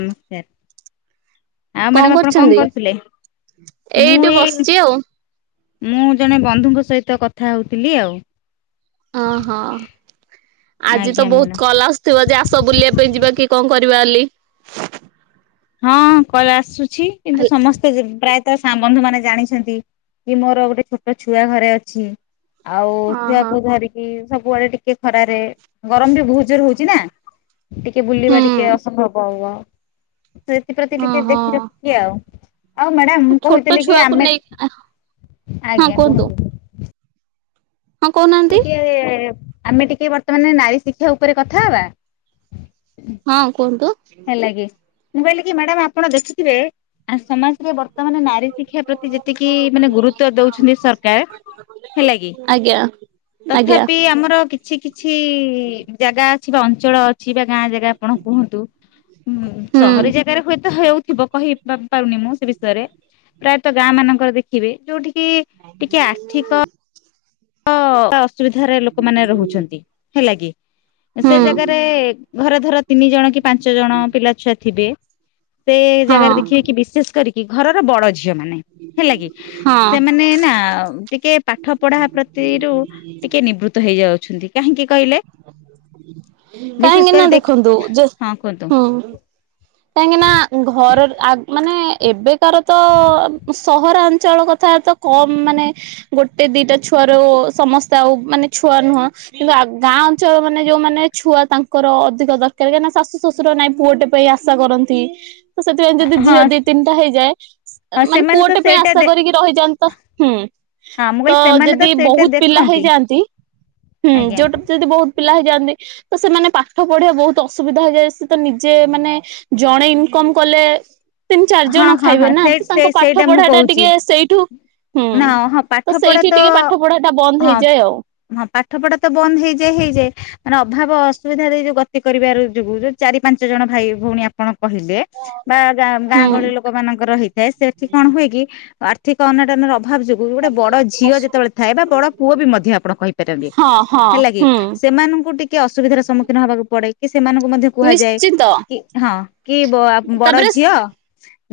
ନମସ୍କାର। ଆଉ ମ୍ୟାଡାମ ଆପଣ କଣ କରୁଥିଲେ? ମୁଁ ଏଇଠି ଏଇ ବସିଛି ଆଉ। ମୁଁ ଜଣେ ବନ୍ଧୁଙ୍କ ସହିତ କଥା ହଉଥିଲି ଆଉ। ଓହଁ, ଆଜି ଆଜ୍ଞା ତ ମ୍ୟାଡ଼ାମ ବହୁତ କଲ ଆସୁଥିବ ଯେ ଆସ ବୁଲିବା ପାଇଁ ଯିବା କି କଣ କରିବା ବୋଲି? ହଁ କଲ ଆସୁଛି କିନ୍ତୁ ସମସ୍ତେ ଯି ପ୍ରାୟ ତ ସା ବନ୍ଧୁ ମାନେ ଜାଣିଛନ୍ତି କି ମୋର ଗୋଟେ ଛୋଟ ଛୁଆ ଘରେ ଅଛି। ଆଉ ଓହୋ ଛୁଆକୁ ଧରିକି ସବୁଆଡେ ଟିକେ ଖରାରେ ଗରମ ବି ବହୁତ ଜୋର ହଉଛି ନା। ଟିକେ ବୁଲିବା ହୁଁ ଟିକେ ଅସମ୍ଭବ ହବ ଆଉ ସେଥିପ୍ରତି ଟିକେ ଓହୋ। ଦେଖି ରଖି ଆଉ। ହଉ ମ୍ୟାଡାମ ମୁଁ ଛୋଟ କହୁଥିଲି କି ଛୁଆକୁ ଆମେ ନେଇ ହଁ ଆଜ୍ଞା କୁହନ୍ତୁ କହନ୍ତୁ? ହଁ କହୁନାହାନ୍ତି ଟିକେ ଆମେ ଟିକେ ବର୍ତ୍ତମାନ ନାରୀ ଶିକ୍ଷା ଉପରେ କଥା ହବା। ହଁ କୁହନ୍ତୁ? ହେଲାକି, ମୁଁ କହିଲି ମ୍ୟାଡାମ ଆପଣ ଦେଖିଥିବେ ଆ ସମାଜ ରେ ବର୍ତ୍ତମାନ ନାରୀ ଶିକ୍ଷା ପ୍ରତି ଯେତିକି ମାନେ ଗୁରୁତ୍ୱ ଦଉଛନ୍ତି ସରକାର ହେଲାକି ଆଜ୍ଞା ଆଜ୍ଞା ତଥାପି ଆମର କି କିଛି କିଛି ଜାଗା ଅଛିବା ଅଞ୍ଚଳ ଅଛି ବା ଗାଁ ଜାଗା ଆପଣ କୁହନ୍ତୁ। ହୁଁ ସହରୀ ଜାଗାରେ ହୁଏତ ହେଉଥିବ କହିବା ନିମୁଁ ସେବିଷୟରେ ପ୍ରାୟତଃ ଗାଁ ମାନଙ୍କର ଦେଖିବି ଯୋଉଠକିି ଟିକେ ଆର୍ଥିକ ହଁ ଅସୁବିଧାରେ ଲୋକମାନେ ରହୁଚନ୍ତି ହେଲାକିି ହୁଁ। ସେଜାଗାରେ ଘରେ ଧର ତିନି ଜଣକି ପାଞ୍ଚ ଜଣ ପିଲାଛୁଆ ଥିବେ ସେ ହଁ ଜାଗାରେ ଦେଖିବେ କିି ବିଶେଷ କରିକି ଘରର ବଡ଼ ଝିଅ ମାନ ହେଲାକି ହଁ ସେମାନେନା ଟିକେ ପାଠ ପଢା ପ୍ରତି ସ୍ ର ଟିକେ ନିବୃତ୍ତ ହେଇଯାଉଛନ୍ତି। କାହିଁକି କହିଲେ କାହିଁକି ନା ବିଶେଷକରି ଦେଖ ଦେଖନ୍ତୁ ହଁ କୁହନ୍ତୁ? କାହିଁକିନା ଘର ଆ ମାନେ ଏବେ କାରତ ସହରାଞ୍ଚଳ କଥାତ କମ୍ ମାନେ ଗୋଟେ ଦିଟା ଛୁଆର ସମସ୍ତେ ଆଉ ମାନେ ଛୁଆ ନୁହଁ କିନ୍ତୁ ଗାଁ ଅଞ୍ଚଳ ମାନେ ଯୋଉ ମାନେ ଛୁଆ ତାଙ୍କର ଅଧିକ ଦରକାର କାଁି ନା ଶାଶୁ ଶଶୁର ନାଇଁ ପୁଅଟେ ପାଇଁ ଆ ଆଶା କରନ୍ତି ତ ସେଥିପାଇଁ ଯଦି ହଁ ଝିଅ ଦି ତିନିଟା ହେଇଯାଏ ହଁ ମାନେ ସେମାନେ ତ ପୁଅଟେ ପାଇଁ ସେଇଟା ଆଶା ଦେ କରିକି ରହିଯାଆନ୍ତିତ ହୁଁ ହଁ ମୁଁ ତ କହିଲି ସେମାନେ ତ ଯଦି ସେଇଟା ବହୁତ୍ ପିଲା ଦେଖନ୍ତି ହେଇଯାଆନ୍ ତି ଆଜ୍ଞା। ଯଦି ବହୁତ୍ ପିଲା ହେଇଯାଆନ୍ତି ତସେମାନେ ପାଠ ପଢିବା ବହୁତ୍ ଅସୁବିଧା ହେଇଯାଏ ସେତ ନିଜେ ମାନେ ଜଣେ ଇନକମ୍ କଲେ ତିନି ଚାରି ହଁ ଜଣ ହଁ ହଁ ଖାଇବେନା ତ ସେ ତାଙ୍କ ପାଠ ସେଇଟା ମୁଁ ପଢାଟା ଟିକେ କହୁଛି ସେଇଠୁ ହୁଁ ନା ହଁ ତ ପାଠ ପଢା ସେଇଠି ତ ଟିକେ ପାଠ ପଢାଟା ବନ୍ଦ ହଁ ହେଇଯାଏ ଆଉ। ହଁ ପାଠ ପଢାତ ବନ୍ଦ ହେଇଯାଏ ହେଇଯାଏ ମାନେ ଅଭାବ ଅସୁବିଧା ଦେଇ ଯୋଉ ଗତି କରିବାର ଯୋଗୁ ଯୋଉ ଚାରି ପାଞ୍ଚ ଜଣ ଭାଇ ଭଉଣୀ ଆପଣ କହିଲେ ବା ହୁଁ ଗହଳି ଲୋକମାନଙ୍କର ହେଇଥାଏ ସେଠି କଣ ହୁଏକି ଆର୍ଥିକ ଅନଟ ଭାବ ଯୋଗୁ ଗୋଟେ ବଡ଼ ଝିଅ ଯେତେବେଳେ ଥାଏ ବା ବଡ଼ ପୁଅବି ମଧ୍ୟ ଆପଣ କହିପାରନ୍ତି। ହଁ ହଁ ହେଲାକିି ହୁଁ ସେମାନଙ୍କୁ ଟିକେ ଅସୁବିଧାର ସମ୍ମୁଖୀନ ହବାକୁ ପଡ଼େ କି ସେମାନଙ୍କୁ ମଧ୍ୟ କୁହାଯାଏ ନିଶ୍ଚିତ କି ହଁ କି ବ ବଡ଼ ତାପରେ ଝିଅ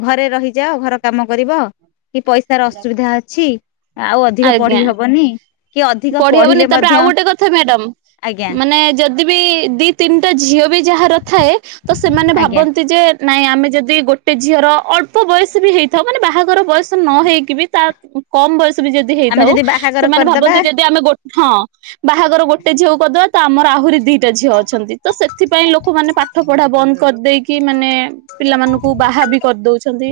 ଘରେ ରହିଯାଅ ଘର କାମ କରିବ କିପଇସାର ଅସୁବିଧା ଅଛି ଅଧିକା ଆଜ୍ଞା। ପଢି ହବନି କି ଅଧିକ ପଢି ପଢିଲେ ହବନି ତାପରେ ମଧ୍ୟ ଆଉ ଗୋଟେ କଥା ମ୍ୟାଡ଼ାମ୍ ଆଜ୍ଞା ମାନେ ଯଦିବିି ଦି ତିନିଟା ଝିଅବି ଯାହାର ଥାଏ ତ ସେମାନେ ଆଜ୍ଞା ଭାବନ୍ତି ଯେ ନାଇଁ ଆମେ ଯଦି ଗୋଟେ ଝିଅର ଅଳ୍ପ ବୟସବି ହେଇଥାଉ ମାନେ ବାହାଘର ବୟସ ନ ହେଇକିବି ତା କମ ବୟସବି ଯଦି ଆମେ ହେଇଥାଉ ବାହାଘର ସେମାନେ କରିଦବା ଭାବନ୍ତି ଯଦି ଆମେ ଗୋ ହଁ। ବାହାଘର ଗୋଟେ ଝିଅକୁ କରିଦବା ତଆମର ଆହୁରି ଦିଟା ଝିଅ ଅଛନ୍ତି ତସେଥିପାଇଁ ଲୋକ ମାନେ ପା ପାଠ ପଢା ବନ୍ଦ କରିଦେଇକି ମାନେ ପିଲାମାନାନଙ୍କୁ ବାହାବି କରିଦଉଛନ୍ତି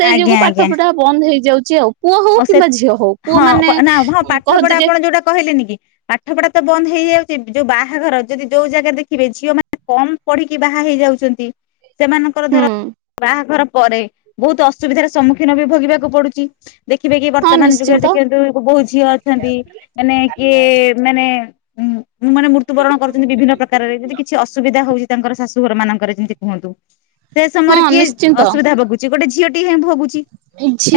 ସେଇ ଆଜ୍ଞା ଯୋଗୁ ପାଠ ଆଜ୍ଞା ପଢା ବନ୍ଦ ହେଇଯାଉଚି ଆଉ। ପୁଅ ହଉ ଆଉ ସେ କିମ୍ବା ଝିଅ ହଉ ପୁଅ ହଁ ମାନେ ନା ହଁ ପାଠ କହନ୍ତି ପଢା ଯେ ଆପଣ ଯୋଉଟା କହିଲେନିକି ପାଠ ପଢାତ ବନ୍ଦ ହେଇଯାଉଚି ଯୋଉ ବାହାଘର ଯଦି ଯୋଉ ଜାଗା ଦେଖିବେ ଝିଅ ମାନେ କମ୍ ପଢିକି ବାହା ହେଇଯାଉଚନ୍ତି ସେମାନଙ୍କର ଧର ହୁଁ ବାହାଘର ପରେ ବହୁତ୍ ଅସୁବିଧାର ସମ୍ମୁଖୀନବି ଭୋଗିବାକୁ ପଡ଼ୁଚି ଦେଖିବେକି ହଁ ବର୍ତ୍ତମାନ ଯୁଗରେ ନିଶ୍ଚିନ୍ତ ଦେଖନ୍ତୁ ବୋଉ ଝିଅ ଅଛନ୍ତି ମାନେ କିଏ ମାନେ ମାନେ ମୃତ୍ୟୁବରଣ କରୁଚନ୍ତି ବିଭିନ୍ନ ପ୍ରକାରରେ ଯଦି କିଛି ଅସୁବିଧା ହଉଚି ତାଙ୍କର ଶାଶୁଘର ମାନଙ୍କର ଯେମିତି କୁହନ୍ତୁ। ସେ ହଁ ସମୟରେ କିଏ ନିଶ୍ଚିନ୍ତ ଅସୁବିଧା ଭୋଗୁଛି ଗୋଟେ ଝିଅଟି ହିଁ ଭୋଗୁଚୀ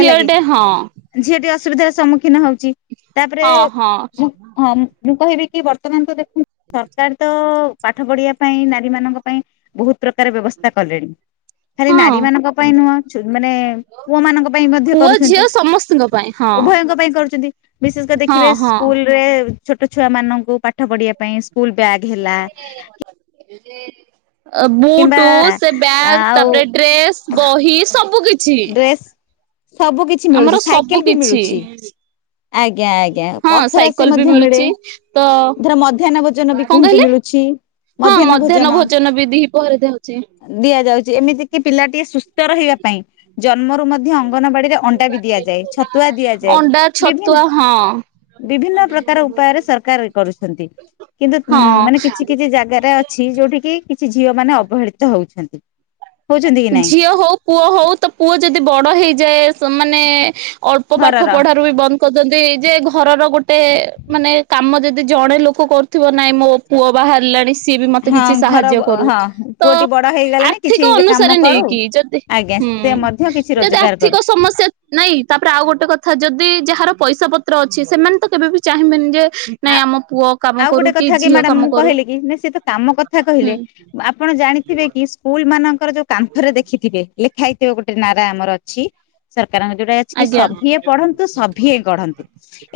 ହେଲାକି। ହଁ। ଝିଅଟି ଅସୁବିଧାରେ ସମ୍ମୁଖୀନ ହଉଚି ତାପରେ ହଁ ହଁ ମୁଁ। ହଁ ମୁଁ ମୁଁ କହିବିକି ବର୍ତ୍ତମାନ ତ ଦେଖୁନ୍ ସରକାର। ତ ପାଠ ପଢିବା ପାଇଁ ନାରୀମାନଙ୍କ ପାଇଁ ବହୁତ ପ୍ରକାର ବ୍ୟବସ୍ଥା କଲେଣି। ଖାଲି ହଁ ନାରୀମାନଙ୍କ ପାଇଁ ନୁହଁ ଛୁ ମାନେ ପୁଅମାନଙ୍କ ପାଇଁ ମଧ୍ୟ ପୁଅ ଝିଅ କରୁଛନ୍ତି। ସମସ୍ତଙ୍କ ପାଇଁ ହଁ ଉଭୟଙ୍କ ପାଇଁ କରୁଛନ୍ତି ବିଶେଷକରି ହଁ ଦେଖିବେ ହଁ ସ୍କୁଲରେ। ଛୋଟ ଛୁଆମାନଙ୍କୁ ପାଠ ପଢିବାପାଇଁ ସ୍କୁଲ ବ୍ୟାଗ ହେଲା। ଏରେ। କିମ୍ବା ବୁଟୁ ସେ ବ୍ୟାଗ୍ ଆଉ ତାପରେ ଡ୍ରେସ ବହି ସବୁକିଛି। ପେସ୍ ସବୁ କିଛି ମିଳୁଛି ସବୁ ସାଇକେଲ ବି କିଛି ମିଳୁଛି। ଆଜ୍ଞା ଆଜ୍ଞା ହଁ ପର୍ଥ ସାଇକେଲ ରାଶି ବି ମଧ୍ୟ ମିଳେ। ମିଳୁଛି ତ। ଧର ମଧ୍ୟାହ୍ନ ଭୋଜନ ବି କଣ କୁହନ୍ତୁ କହିଲେ ମିଳୁଛି। ହଁ ମଧ୍ୟାହ୍ନ ଭୋଜନ ବି ଦିପହରେ ଦଉଛି। ଦିଆଯାଉଛି ଏମିତିକିି ପିଲାଟିଏ ସୁ ସ୍ଥ ରହିବା ପାଇଁ ଜନ୍ମରୁ ମଧ୍ୟ ଅଙ୍ଗନବାଡିରେ ଅଣ୍ଡା ବି ଦିଆଯାଏ ଛତୁଆ ଦିଆ ଅଣ୍ଡା ଛତୁଆ ହଁ। ବିଭିନ୍ନ ପ୍ରକାର ଉପାୟରେ ସରକାର ଇଏ କରୁଛନ୍ତି କିନ୍ତୁ ଉଁ ହଁ ମାନେ କିଛି। କିଛି ଜାଗାରେ ଅଛି ଯୋଉଠିକି କିଛି ଝିଅମାନେ ଅବହେଳିତ ହଉଛନ୍ତି। ହଉଛନ୍ତି କି ନାଇଁ ଝିଅ ହଉ ପୁଅ ହଉ ତ ପୁଅ ଯଦି ବଡ ହେଇଯାଏ। ସମାନେ ଅଳ୍ପ ପାଠ ଘରର ପଢା। ବି ବନ୍ଦ କରିଦନ୍ତି ଯେ ଘରର ଗୋଟେ ମାନେ କାମ ଯଦି ଜଣେ ଲୋକ କରୁ ଥିବ ନାଇଁ ମୋ ପୁଅ ବାହାରିଲାଣି ସିଏ ବି ମତେ ହଁ କିଛି ଘର ସାହାଯ୍ୟ କରୁ ହଁ ତ ପୁଅଟି ବଡ ହେଇଗଲାଣି ଆର୍ଥି କ କିଛି ଅନୁସାରେ କାମ କରୁ ନେଇକି ଯଦି ଆଜ୍ଞା ହୁଁ ସେ ମଧ୍ୟ କିଛି ଯଦି ରୋଜଗାର ଆର୍ଥିକ କରୁ ସମସ୍ୟା। ନାଇଁ ତାପରେ ଆଉ ଗୋଟେ କଥା ଯଦି ଯାହାର ପଇସାପତ୍ର ଅଛି ସେମାନେ ତ କେବେ ବି ଚାହିଁବେନି ଯେ। ନାଇଁ ଆଉ ଆମ ପୁଅ କାମ ଆଉ କରୁ ଗୋଟେ କଥା କି ଝିଅ ମ୍ୟାଡାମ କାମ ମୁଁ କରୁ କହିଲି କି ନା ସିଏ ତ କାମ କଥା କହିଲେ। ହୁଁ ଆପଣ ଜାଣିଥିବେ କି। ସ୍କୁଲମାନଙ୍କର ଯୋଉ କାନ୍ଥରେ ଦେଖିଥିବେ ଲେଖା ହେଇଥିବେ ଗୋଟେ ନାରା ଆମର ଅଛି। ସରକାରଙ୍କ ଯୋଉଟା ଅଛି କି ଆଜ୍ଞା। ସଭିଏ ପଢନ୍ତୁ ସଭିଏ ଗଢନ୍ତୁ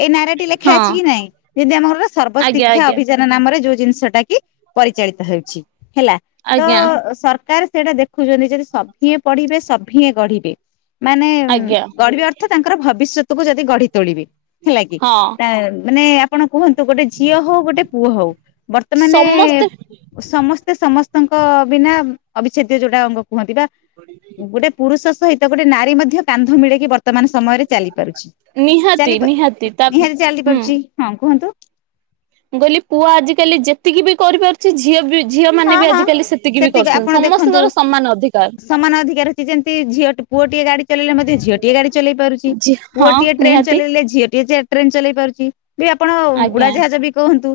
ଏଇ ନାରା ଟି ଲେଖା ଅଛି ହଁ। କି ନାଇଁ? ଯଦି ଆମ ଘରର ଆଜ୍ଞା ସର୍ବଶିକ୍ଷା ଆଜ୍ଞା ଅଭିଯାନ ନାମରେ ଯୋଉ ଜିନିଷଟା କି ପରିଚାଳିତ ହେଉଛି ହେଲା। ତ ଆଜ୍ଞା ସରକାର ସେଇଟା ଦେଖୁଛନ୍ତି ଯଦି ସଭିିଏଁ ପଢିବେ ସଭିଏଁ ଗଢିବେ। ମାନେ ଆଜ୍ଞା ଗଢିବ ଅର୍ଥ ତାଙ୍କର ଭବିଷ୍ୟତକୁୁ ଯଦି ଗଢି ତୋଳିବେ। ହେଲାକି ହଁ ତା ମାନେ ଆପଣ କୁହନ୍ତୁ ଗୋଟେ ଝିଅ ହଉ ଗୋଟେ ପୁଅ ହଉ ବର୍ତ୍ତମାନେ। ସମସ୍ତେ ସମସ୍ତେ ସମସ୍ତଙ୍କ ବିନା ଅବିଚ୍ଛେଦ୍ୟ ଯୋଉଟା ଅଙ୍ଗ କୁହନ୍ତି ବା ଗୋଟେ। ପୁରୁଷ ସହିତ ଗୋଟେ ନାରୀ ମଧ୍ୟ କାନ୍ଧ ମିଳେଇକି ବ ର୍ତ୍ତମାନ ସମୟରେ ଚାଲି ପାରୁଛି ନିହାତି ଚାଲିପା ନିହାତି ତା ହୁଁ ନିହାତି ଚାଲି ପାରୁଛି ହଁ କୁହନ୍ତୁ। ମୁଁ କହିଲି ପୁଅ ଆଜିକାଲି ଯେତିକି ବି କରିପାରୁଛି ଝିଅ ବି। ଝିଅମାନେ ହଁ ବି ହଁ ଆଜିିକାଲି ସେତିକି ବି ଆପଣ କରୁଛନ୍ତି ଦେଖନ୍ତୁ ସମସ୍ତଙ୍କର ସମାନ ଅଧିକାର। ସମାନ ଅଧିକାର ଅଛି ଯେମିତି ଝିଅ ପୁଅଟିଏ ଗାଡ଼ି ଚଲେଇଲେ ମଧ୍ୟ ଝିଅଟିଏ ଗାଡ଼ି ଚଲେଇ ପାରୁଛି ଝି ହଁ ପୁଅଟିଏ ଟ୍ରେନ୍ ନିହାତି ଚଲେଇଲେ ଝିଅଟିଏ ଟ୍ରେନ ଚଲେଇ ପାରୁଛି ବି ଆପଣ ଆଜ୍ଞା ଉଡାଜାହାଜ ବି କୁହନ୍ତୁ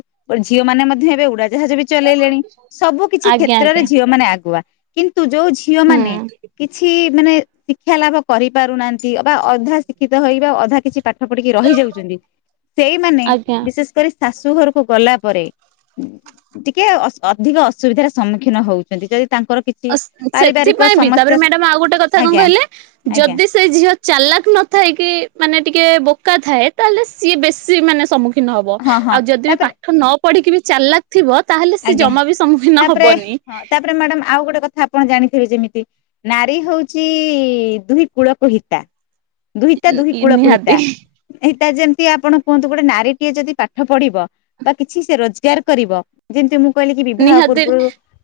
ଝିଅମାନେ ମଧ୍ୟ ଏବେ ଉଡାଜାହାଜ ବି ଚ ଲେଇଲେଣି ସବୁ କିଛି ଆଜ୍ଞା କ୍ଷେତ୍ରରେ ଆଜ୍ଞା ଝିଅମାନେ ଆଗୁଆ କିନ୍ତୁ ଯୋଉ ହୁଁ ଝିଅମାନେ କି ଛି ମାନେ ଶିକ୍ଷା ଲାଭ କରିପାରୁନାହାନ୍ତି ବା ଅଧା ଶିକ୍ଷିତ ହେଇ ବା ଅଧା କିଛି ପା ଠ ପଢ଼ିକି ରହିଯାଉଛନ୍ତି ସେଇମାନେ ଆଜ୍ଞା ବିଶେଷ କରି। ଶାଶୁଘରୁକୁ ଗଲାପରେ ଟିକେ ଅସ ଅର। ଅଧିକ ଅସୁବିଧାର ସମ୍ମୁଖୀନ ହଉଛନ୍ତି। ଯଦି ତାଙ୍କର କି ସେଥିପାଇଁ ବି। ତା ପରେ ମ୍ୟାଡାମ୍ ଆଉ ଗୋଟେ କଥା କଣ ଆଜ୍ଞା କହିଲେ, ଆଜ୍ଞା ଯଦି ସେ ଝିଅ ଚାଲାକ ନଥାଏ କି, ମାନେ ଟିକେ ବୋକା ଥାଏ। ତା ହେଲେ ସିଏ ବେଶି ମାନେ ସମ୍ମୁ ଖୀନ ହବ। ହଁ ହଁ ଆଉ ଯଦି ବି ତାପରେ ପାଠ ନ ପଢିକି ବି ଚାଲାକ୍ ଥିବ। ତା ହେଲେ ସେ ଜମା ବି ସମ୍ମୁଖୀନ ହବନି। ତା ପରେ ମ୍ୟାଡ଼ମ୍, ଆଉ ଗୋଟେ କଥା ଆପଣ ଜାଣିଥିବେ, ଯେମିତି ନାରୀ ହଉଛି ଦୁଇ କୁଳକୁ ହିତା। ଦୁହିତା ଦୁହି କୁଳକୁ ହିତା। ନିହାତି ଏଇଟା ଯେମିତି ଆପଣ କୁହନ୍ତୁ, ଗୋଟେ ନାରୀଟିଏ ଯଦି ପାଠ ପଢିବ ବା କିଛି ସେ ରୋଜଗାର କରିବ, ଯେମିତି ମୁଁ କହିଲି, କି ବିବାହ ନିହାତି ପୂର୍ବରୁ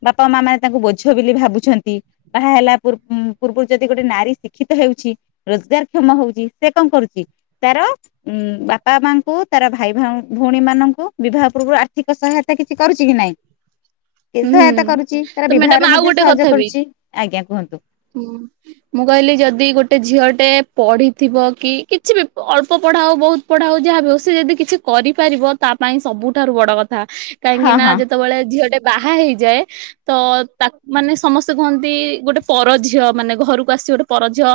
ବାପା ମା ମାନେ ତାଙ୍କୁ ବୋଝ ବୋଲି ଭାବୁଛନ୍ତି। ବାହା ହେଲା ପୂର୍-ପୂର୍ବରୁ ଯଦି ଗୋଟେ ନାରୀ ଶିକ୍ଷିତ ହେଉଛି ରୋଜଗାର କ୍ଷମ ହଉଛି, ସେ କଣ କରୁଛି, ତାର ଉଁ ବାପା ମାଙ୍କୁ, ତାର ଭାଇ ଭାଉ-ଭଉଣୀମାନଙ୍କୁ ବିବାହ ପୂର୍ବରୁ ଆର୍ଥିକ ସହାୟତା କି ସେ କରୁଛି କି ନାଇଁ, ଏ ହୁଁ ସହାୟତା କରୁଚି। ତ ତାର ମ୍ୟାଡାମ ବିବାହରେ ଆଉ ମଧ୍ୟ ଗୋଟେ ସହଯୋଗ କଥା ବି କରୁଛି। ଆଜ୍ଞା କୁହନ୍ତୁ। ହୁଁ। ମୁଁ କହିଲି, ଯଦି ଗୋଟେ ଝିଅଟେ ପଢିଥିବ କି କିଛି ବି ଅଳ୍ପ ପଢା ହଉ, ବହୁତ ପଢା ହଉ, ଯାହା ବି ସେ ଯଦି କିଛି କରିପାରିବ, ତା ପାଇଁ ସବୁଠାରୁ ବଡ କଥା। କାହିଁକି ହଁ ନା ହଁ ଯେତେବେଳେ ଝିଅଟେ ବାହା ହେଇଯାଏ ତ, ତାକୁ ମାନେ ସମସ୍ତେ କୁହନ୍ତି ଗୋଟେ ପର ଝିଅ, ମାନେ ଘରକୁ ଆସିବ ଗୋଟେ ପରଝିଅ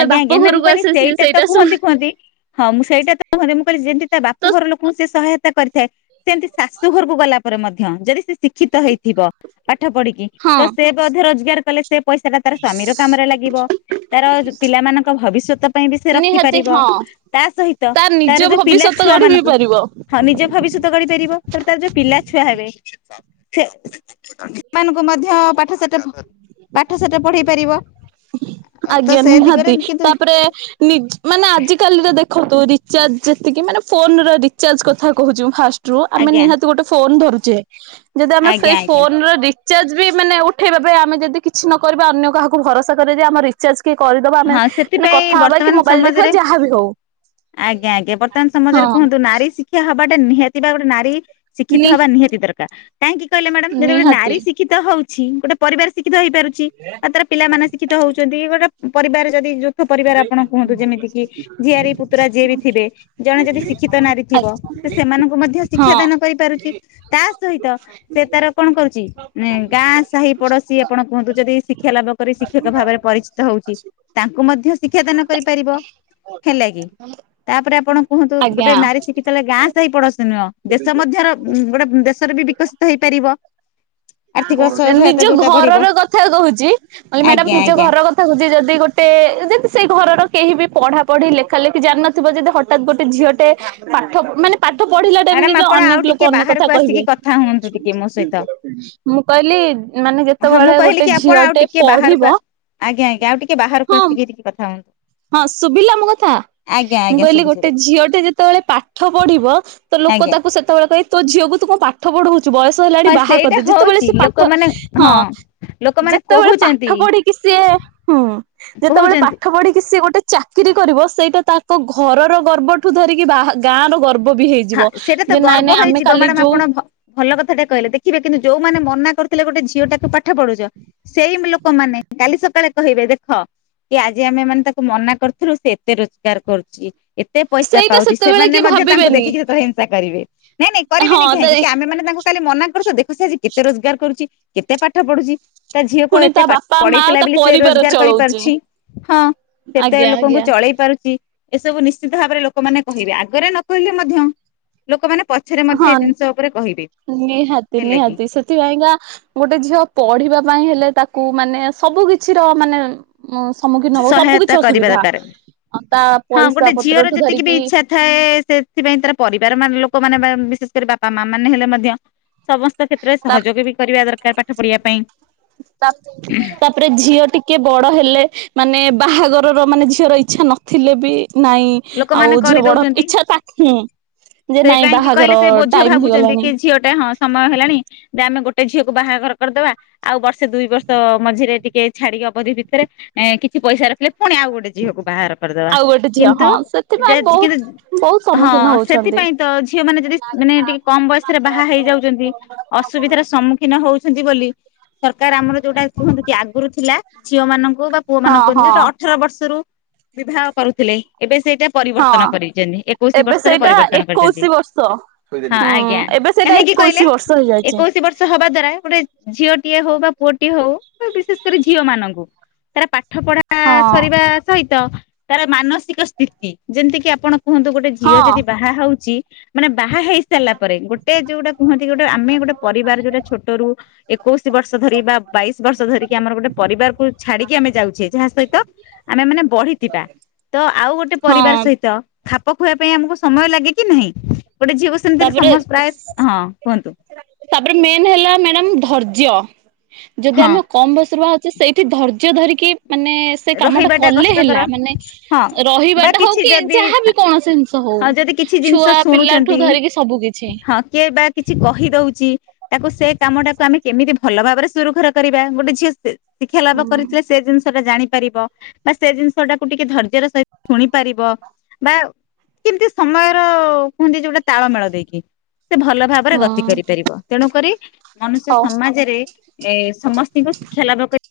ଆଜ୍ଞା ଆଜ୍ଞା ନା ମୁଁ କହିଲି ସେଇଟା ତ ଶୁଣ କୁହନ୍ତି କୁହନ୍ତି ହଁ, ମୁଁ ସେଇଟା ତ [unintelligible] ମୁଁ କଇଲି, ଯେମତି ତା ବାପା ତ ଘର ଲୋକଙ୍କୁ ସେ ସହାୟତା କରିଥାଏ, ସେମିତି ଶାଶୁ ଘରକୁ ଗଲା ଶାଶୁ ଘରେ ମଧ୍ୟ, ଯଦି ସେ ଶିକ୍ଷିତ ହେଇଥିବ ପାଠ ପଢିକି, ତ ହଁ ସେ ଅଧେ ରୋଜଗାର କଲେ। ସେ ପଇସାଟା ତାର ସ୍ଵାମୀର କାମରେ ଲାଗିବ। ତାର ପିଲାମାନଙ୍କ ଭବିଷ୍ୟତ ପାଇଁ ବି ସେ ନିହାତି ରଖିପାରିବ। ହଁ ତା ସହିତ ତା ନିଜ ତାର ଯୋଉ ପିଲା ଭବିଷ୍ୟତ ଗଢି ବି ଛୁଆମାନଙ୍କୁ ପାରିବ। ହଁ, ନିଜ ଭବିଷ୍ୟତ ଗଢିପାରିବ। ତା ରେ ତାର ଯୋଉ ପିଲା ଛୁଆ ହେବେ ଫି ସେମାନଙ୍କୁ ମଧ୍ୟ ପାଠ ସାଠ ପଢେଇ ପାରିବ। ଆଉ ତ ଆଜ୍ଞା ସେ ଦିଗରେ ନିହାତି। କିନ୍ତୁ ତା ପରେ ମାନେ ଆଜିକାଲିରେ ଦେଖନ୍ତୁ, ରିଚାର୍ଜ ଯେତିକି ମାନେ ଫୋନର ରିଚାର୍ଜ କଥା କହୁଛି, ମୁଁ ଫାଷ୍ଟ ରୁ ଆମେ ଆଜ୍ଞା ନିହାତି ଗୋଟେ ଫୋନ ଧରୁଛେ। ଯଦି ଆମେ ଆଜ୍ଞା ସେଇ ଆଜ୍ଞା। ଫୋନର ରି ରିଚାର୍ଜବି ମାନେ ଉଠେଇବା ପାଇଁ ଆମେ ଯଦି କିଛି ନ କରିବା, ଅନ୍ୟ କାହାକୁ ଭରସା କରିବା, ଯେ ଆମ ରି ଚାର୍ଜ କିଏ କରିଦବ? ଆମେ ହଁ ମାନେ ସେଥିପାଇଁ କଥା ହବା କି ବର୍ତ୍ତମାନ ମୋବାଇଲ ଦେଖିବା ସମାଜରେ କି ଯାହାବି ହଉ। ଆଜ୍ଞା ଆଜ୍ଞା। ବର୍ତ୍ତମାନ ସମାଜରେ ହଁ କୁହନ୍ତୁ ନାରୀ ଶି ଶିକ୍ଷା ହବାଟା ନିହାତି ବା ଗୋଟେ ନାରୀ ଶିକ୍ଷିତ ନି ହବା ନିହାତି ଦରକାର। କାହିଁକି କହିଲ ମ୍ୟାଡ଼ାମ୍, ଯେତବଳେ ଗୋଟେ ନାରୀ ନିହାତି ଶି ଶିକ୍ଷିତ ହଉଛି। ଗୋଟେ ପରିବାର ଶିକ୍ଷିତ ହେଇପାରୁଛି। ଆଉ ତାର ପିଲାମାନେ ଶିକ୍ଷିତ ହଉଚନ୍ତି, ଗୋଟେ ପରିବାର ଯଦି ଯୌ ଥ ପରିବାର ଆପଣ କୁହନ୍ତୁ, ଯେମିତି କିି ଝିଆରୀ ପୁତୁରା ଯିଏ ବି ଥିବେ, ଜଣେ ଯଦି ଶିକ୍ଷିତ ନାରୀ ଥିବ। ତ ସେମାନଙ୍କୁ ମଧ୍ୟ ଶିକ୍ଷା ହଁ ଦାନ କରିପାରୁଛି, ତା ସହିତ ସେ ତାର କଣ କରୁଛି? ମାନେ ଗାଁ ସାହି ପଡୋଶୀ ଆପଣ କୁହନ୍ତୁ, ଯଦି ଶିକ୍ଷା ଲାଭ କରି ଶିକ୍ଷିତ ଭାବରେ ପରିଚିତ ହଉଛି, ତାଙ୍କୁ ମଧ୍ୟ ଶିକ୍ଷାଦାନ କରିପାରିବ। ହେଲାକି, ତା ପରେ ଆପଣ କୁହନ୍ତୁ ଗୋଟେ ଆଜ୍ଞା। ନାରୀ ଶିକ୍ଷିତ ହେଲେ ଗାଁ ସେଇ ପଡୋଶୀ ନୁହଁ ଦେଶ ମଧ୍ୟର ଗୋଟେ ଦେଶରେ ବି ବିକଶିତ ହେଇପାରିବ। ଆର୍ଥିକ [unintelligible] ସହାୟତା ନିଜ ଯୋଉଟା ବଢିବ ଘରର କଥା କହୁଛି କହିଲି ମ୍ୟାଡାମ ଆଜ୍ଞା ନିଜ ଆଜ୍ଞା ଘରର କ ଥା କହୁଛି ଯଦି ଗୋଟେ ଯଦି ସେଇ ଘର କେହି ବି ପଢା ପଢି ଲେଖା ଲେଖି ଜାଣିିନଥିବ ଯଦି ହ ଠାତ ଗୋଟେ ଝିଅଟେ ପାଠ ମାନେ ପାଠ ପଢିଲା ମ୍ୟାଡାମ ଟାଇମରେ [unintelligible] ଆପଣ ଅନେକ ଆଉ ଟିକେ ଲୋକ ଅନେକ କଥା ବାହାରକୁ କହିବେ। ଆସିକି କଥା ହୁଅନ୍ତୁ ଟିକେ ମୋ ସହିତ ମୁଁ କହିଲି ମାନେ ହଁ ମୁଁ ଯେତେବେଳେ କହିଲି ଗୋଟେ କି ଆପଣ ଝିଅ ଆଉ ଟେ ଟିକେ ବାହାରକୁ ପଢିବ ଆଜ୍ଞା ଆଜ୍ଞା ଆଉ ଟିକେ ବାହାରକୁ ହଁ ଆସିକି ଟିକେ କଥା ହୁଅନ୍ତୁ। ହଁ ଶୁଭିଲା ମୋ କଥା ଆଜ୍ଞା ମୁଁ ଆଜ୍ଞା କହିଲି ଶୁଭୁଚି ଗୋଟେ ଏବେ ଝିଅଟେ ଯେତେବେଳେ ପାଠ ପଢିବ ତ ଲୋକ ଆଜ୍ଞା ତାକୁ ସେତେବେଳେ କହି ତୋ ଝିଅକୁ ତୁ କ ପାଠ [unintelligible] ବୟସ ହେଲାଣି ହଁ ବାହା ସେଇଟା କରିଦେ ଯେତେବେଳେ ହଉଛି ସେ ପାଠ ଲୋକମାନେ ହଁ ଲୋକମାନେ ଯେତେବେଳେ କହୁଛନ୍ତି ପାଠ ପଢିକି କି ସିଏ ହୁଁ ଯେତେବେଳେ କହୁଛନ୍ତି ପାଠ ପଢିକି କି ସେ ଗୋଟେ ଚାକିରି କରିବ ସେଇଟା ତାଙ୍କ ଘରର ଗର୍ବ ଠୁ ଧରିକି ବା ଗାଁ ର ଗର୍ବ ବି ହେଇ ହଁ ଯିବ ସେଇଟା ତ ଯେ ନାଇଁ ଗର୍ବ ନାଇଁ ଆମେ ହେଇଯିବ କାଲି ମ୍ୟାଡାମ ଯୋଉ ଆପଣ ଭଲ କଥାଟା କହିଲେ ଦେଖିବେ କିନ୍ତୁ ଯୋଉଁମାନେ ମନା କରୁଥିଲେ ଗୋଟେ ଝିଅ ଟାକୁ ପାଠ ପଢୁଛ ସେଇ ଲୋକମାନେ କାଲି ସକାଳେ କହିବେ ଦେଖ କି ଆଜି ଆମେ ମାନେ ତାକୁ ମନା କରିୁଥିଲୁ ସେ ଏତେ ରୋଜଗାର କରୁୁ ଛି ଏତେ ପଇସା ସେଇଟା ପାଉଛି ସେତେବେଳେ ସେମାନେ କିଏ ମଧ୍ୟ ତାଙ୍କୁ ଦେଖ ଭାବିବେନି ହିଂସା କରିବେ ନାଇଁ ନାଇଁ ହଁ କରିବେନି ଦେ କାହିଁକି କି ଆମେ ମାନେ ତାଙ୍କୁ ତାହେଲେ ମନା କରୁ ତ ଦେଖ ସେଜି କେତ ରୋଜଗାର କରୁଛି କେତେ ପାଠ ପଢୁଛି ତା ଝିଅକୁ ପୁଣି ଏତେ ତା ପାଠ ବାପା ମା ପଢେଇଥିଲା ତା ବୋଲି ସିଏ ପରିବାର ରୋଜଗାର ଚଳଉଚି। କରିପାରୁଛି। ହଁ। ସେତେ ଆଜ୍ଞା ଲୋକଙ୍କୁ ଆଜ୍ଞା। ଚଳେଇ ପାରୁଛି। ଏସବୁ ନିଶ୍ଚିତ ଭାବରେ ଲୋକମାନେ କହିବେ ଆଗରେ ନ କହିଲେ ମଧ୍ୟ ଲୋକମାନେ ପଛରେ ମଧ୍ୟ ହଁ ଏ ଜିନିଷ ଉପରେ କହିବେ ନିହାତି ହେଲା କି? ନିହାତି ସେଥିପାଇଁକା ଗୋଟେ ଝିଅ ପଢିବା ପାଇଁ ହେଲେ ତାକୁ ମାନେ ସବୁ କିଛିର ମାନେ ଉ ସମ୍ମୁଖୀନ ହବ ସବୁ ସହାୟତା କିଛି କରିବା ଅସୁବିଧା ଦରକାର। ତା ହଁ ପଇସା ଗୋଟେ ଝିଅର ପତ୍ରଠୁ ଯେତିକି ବି ଧରିକି ଇଚ୍ଛା ଥାଏ ସେଥିପାଇଁ ତାର ପରିବାର ମାନ ଲୋକମାନେ ବିଶେଷ କରି ବାପା ମା ମାନେ ହେଲେ ମଧ୍ୟ ସମସ୍ତ କ୍ଷେତ୍ରରେ ତା ସହଯୋଗ ବି କରିବା ଦରକାର ପାଠ ପଢ଼ିବା ପାଇଁ। ତା [unintelligible] ତାପରେ ଝିଅ ଟିକେ ବଡ଼ ହେଲେ ମାନେ ବାହାଘରର ମାନେ ଝିଅର ଇଚ୍ଛା ନଥିଲେ ବି ନାଇଁ ଆଉ ଲୋକମାନେ ଝିଅ ବଡ କରିଦଉଛନ୍ତି। ଇଛା ତାଁ ଯେ ନାଇଁ ବାହାଘର ଟାଇମ ହେଇଗଲାଣି ଝିଅ ଟେ ହଁ ସମୟ ହେଲାଣି ଯେ ଆମେ ଗୋଟେ ଝିଅକୁ ବାହାଘର କରିଦବା ଆଉ ବର୍ଷ ସେ ଦୁଇ ବର୍ଷ ମଝିରେ ଟିକେ ଛାଡିକି ଅବଧି ଭିତରେ କିଛି ପଇସା ରଖିଲେ ପୁଣି ଆଉ ଗୋଟେ ଝିଅକୁ ବାହାର କରିଦବା ଆଉ ଗୋଟେ ଝିଅ କିନ୍ତୁ ହଁ ସେଥିପାଇଁ [unintelligible] ବହୁତ କିନ୍ତୁ ବହୁତ ହଁ ସମ୍ମୁଖୀନ ହଉଛନ୍ତି। ସେଥିପାଇଁ ତ ଝିଅ ମାନେ ଯଦି ମାନେ ଟିକେ କମ ବୟସରେ ବାହା ହେଇଯାଉଛନ୍ତି ଅସୁବିଧାର ସମ୍ମୁଖୀନ ହଉଛନ୍ତି ବୋଲି ସରକାର ଆମର ଯୋଉଟା କୁହନ୍ତୁ କି ଆଗରୁ ଥିଲା ଝିଅ ମାନଙ୍କୁ ବା ପୁଅ ମାନ ହଁ କୁହନ୍ତି ହଁ ଯୋଉଟା ଅଠର ବର୍ଷରୁ ବିବାହ କରୁଥିଲେ ଏବେ ସେଇଟା ହଁ ପରିବର୍ତ୍ତନ କରିଛନ୍ତି ଏକୋଇଶି ଏବେ ବର୍ଷରେ ସେଇଟା ପରିବର୍ତ୍ତନ କରିଛନ୍ତି ଏକୋଇଶି ବର୍ଷ ହୁଁ ହଁ ଆଜ୍ଞା। ଏବେ ସେଇଟା କାହିଁକି କହିଲେ ଏକୋଇଶି ବର୍ଷ ହେଇଯାଇଛି ଏକୋଇଶି ବର୍ଷ ହବା ଦ୍ଵାରା ଗୋଟେ ଝିଅଟିଏ ହଉ ବା ପୁଅଟିଏ ହଉ ବିଶେଷ କରି ଝିଅ ମାନଙ୍କୁ ତାରା ପାଠ ପଢା ହଁ ସରିବା ସହିତ ତାର ମାନସିକ ସ୍ଥିତି ଯେମିତି କିି ଆପଣ କୁହନ୍ତୁ ଗୋଟେ ହଁ ଝିଅ ଯଦି ବାହା ହଉଛି ମାନେ ବାହା ହେଇ ସାରିଲା ପରେ ଗୋଟେ ଯୋଉଟା କୁହନ୍ତି ଗୋଟେ ଆମେ ଗୋଟେ ପରିବାର ଯୋଉଟା ଛୋଟରୁ ଏକୋଇଶି ବର୍ଷ ଧରି ବା ବାଇଶି ବର୍ଷ ଧରିକି ଆମର ଗୋଟେ ପରିବାରକୁ ଛାଡିକି ଆମେ ଯାଉଛେ ଯାହା ସହିତ ଆମେ ମାନେ ବଢିଥିବା ତ ଆଉ ଗୋଟେ ହଁ ପରିବାର ସହିତ ଖାପ ଖୁଆଇବା ପାଇଁ ଆମକୁ ସମୟ ଲାଗେ କି ନାହିଁ ଗୋଟେ ଝିଅ ତାପରେ ତାପରେ ମେନ୍ ହେଲା ମ୍ୟାଡାମ ଧର୍ଯ୍ୟ। ଯଦି ଆମେ କମ୍ ବୟସରୁ ବାହା ହଉଛେ ସେଇଠି ଧୈର୍ଯ୍ୟ ଧରିକି ମାନେ ସେ କାମଟା ରହିବାଟା କଲେ କଷ୍ଟକର ହେଲା ମାନେ ହଁ ବା ରହିବାଟା ହଉ କିଛି କି ଯଦି ଯାହାବି କୌଣସି ହଉ ହଁ ଯଦି କିଛି ଜିନିଷ ଛୁଆ ପିଲା ଠୁ ଶୁଣୁଛନ୍ତି ଧରିକି ସବୁ କିଛି ହଁ କେ ବା କିଛି କହି ଦଉଛି ତାକୁ ସେ କାମ ଟାକୁ ଆମେ କେମିତି ଭଲ ଭାବରେ ସୁରୁଖୁରୁ କରିବା ଗୋଟେ ଝିଅ ସେ ଶିକ୍ଷା ଲାଭ ହୁଁ। କରିଥିଲେ ସେ ଜିନିଷଟା ଜାଣି ପାରିବ ବା ସେ ଜିନିଷ ଟାକୁ ଟିକେ ଧର୍ଯ୍ୟର ସହିତ ଶୁଣି ପାରିବ ବା ଯେମିତି ସମୟର କୁହନ୍ତି ଯୋଉଟା ତାଳମେଳ ଦେଇକି ସେ ଭଲ ଭାବରେ ହଁ ଗତି କରିପାରିବ ତେଣୁକରି ମନୁଷ୍ୟ ହଉ। ସମାଜରେ ଏ ସମସ୍ତିଙ୍କ ଶିକ୍ଷା ଲାଭ କରି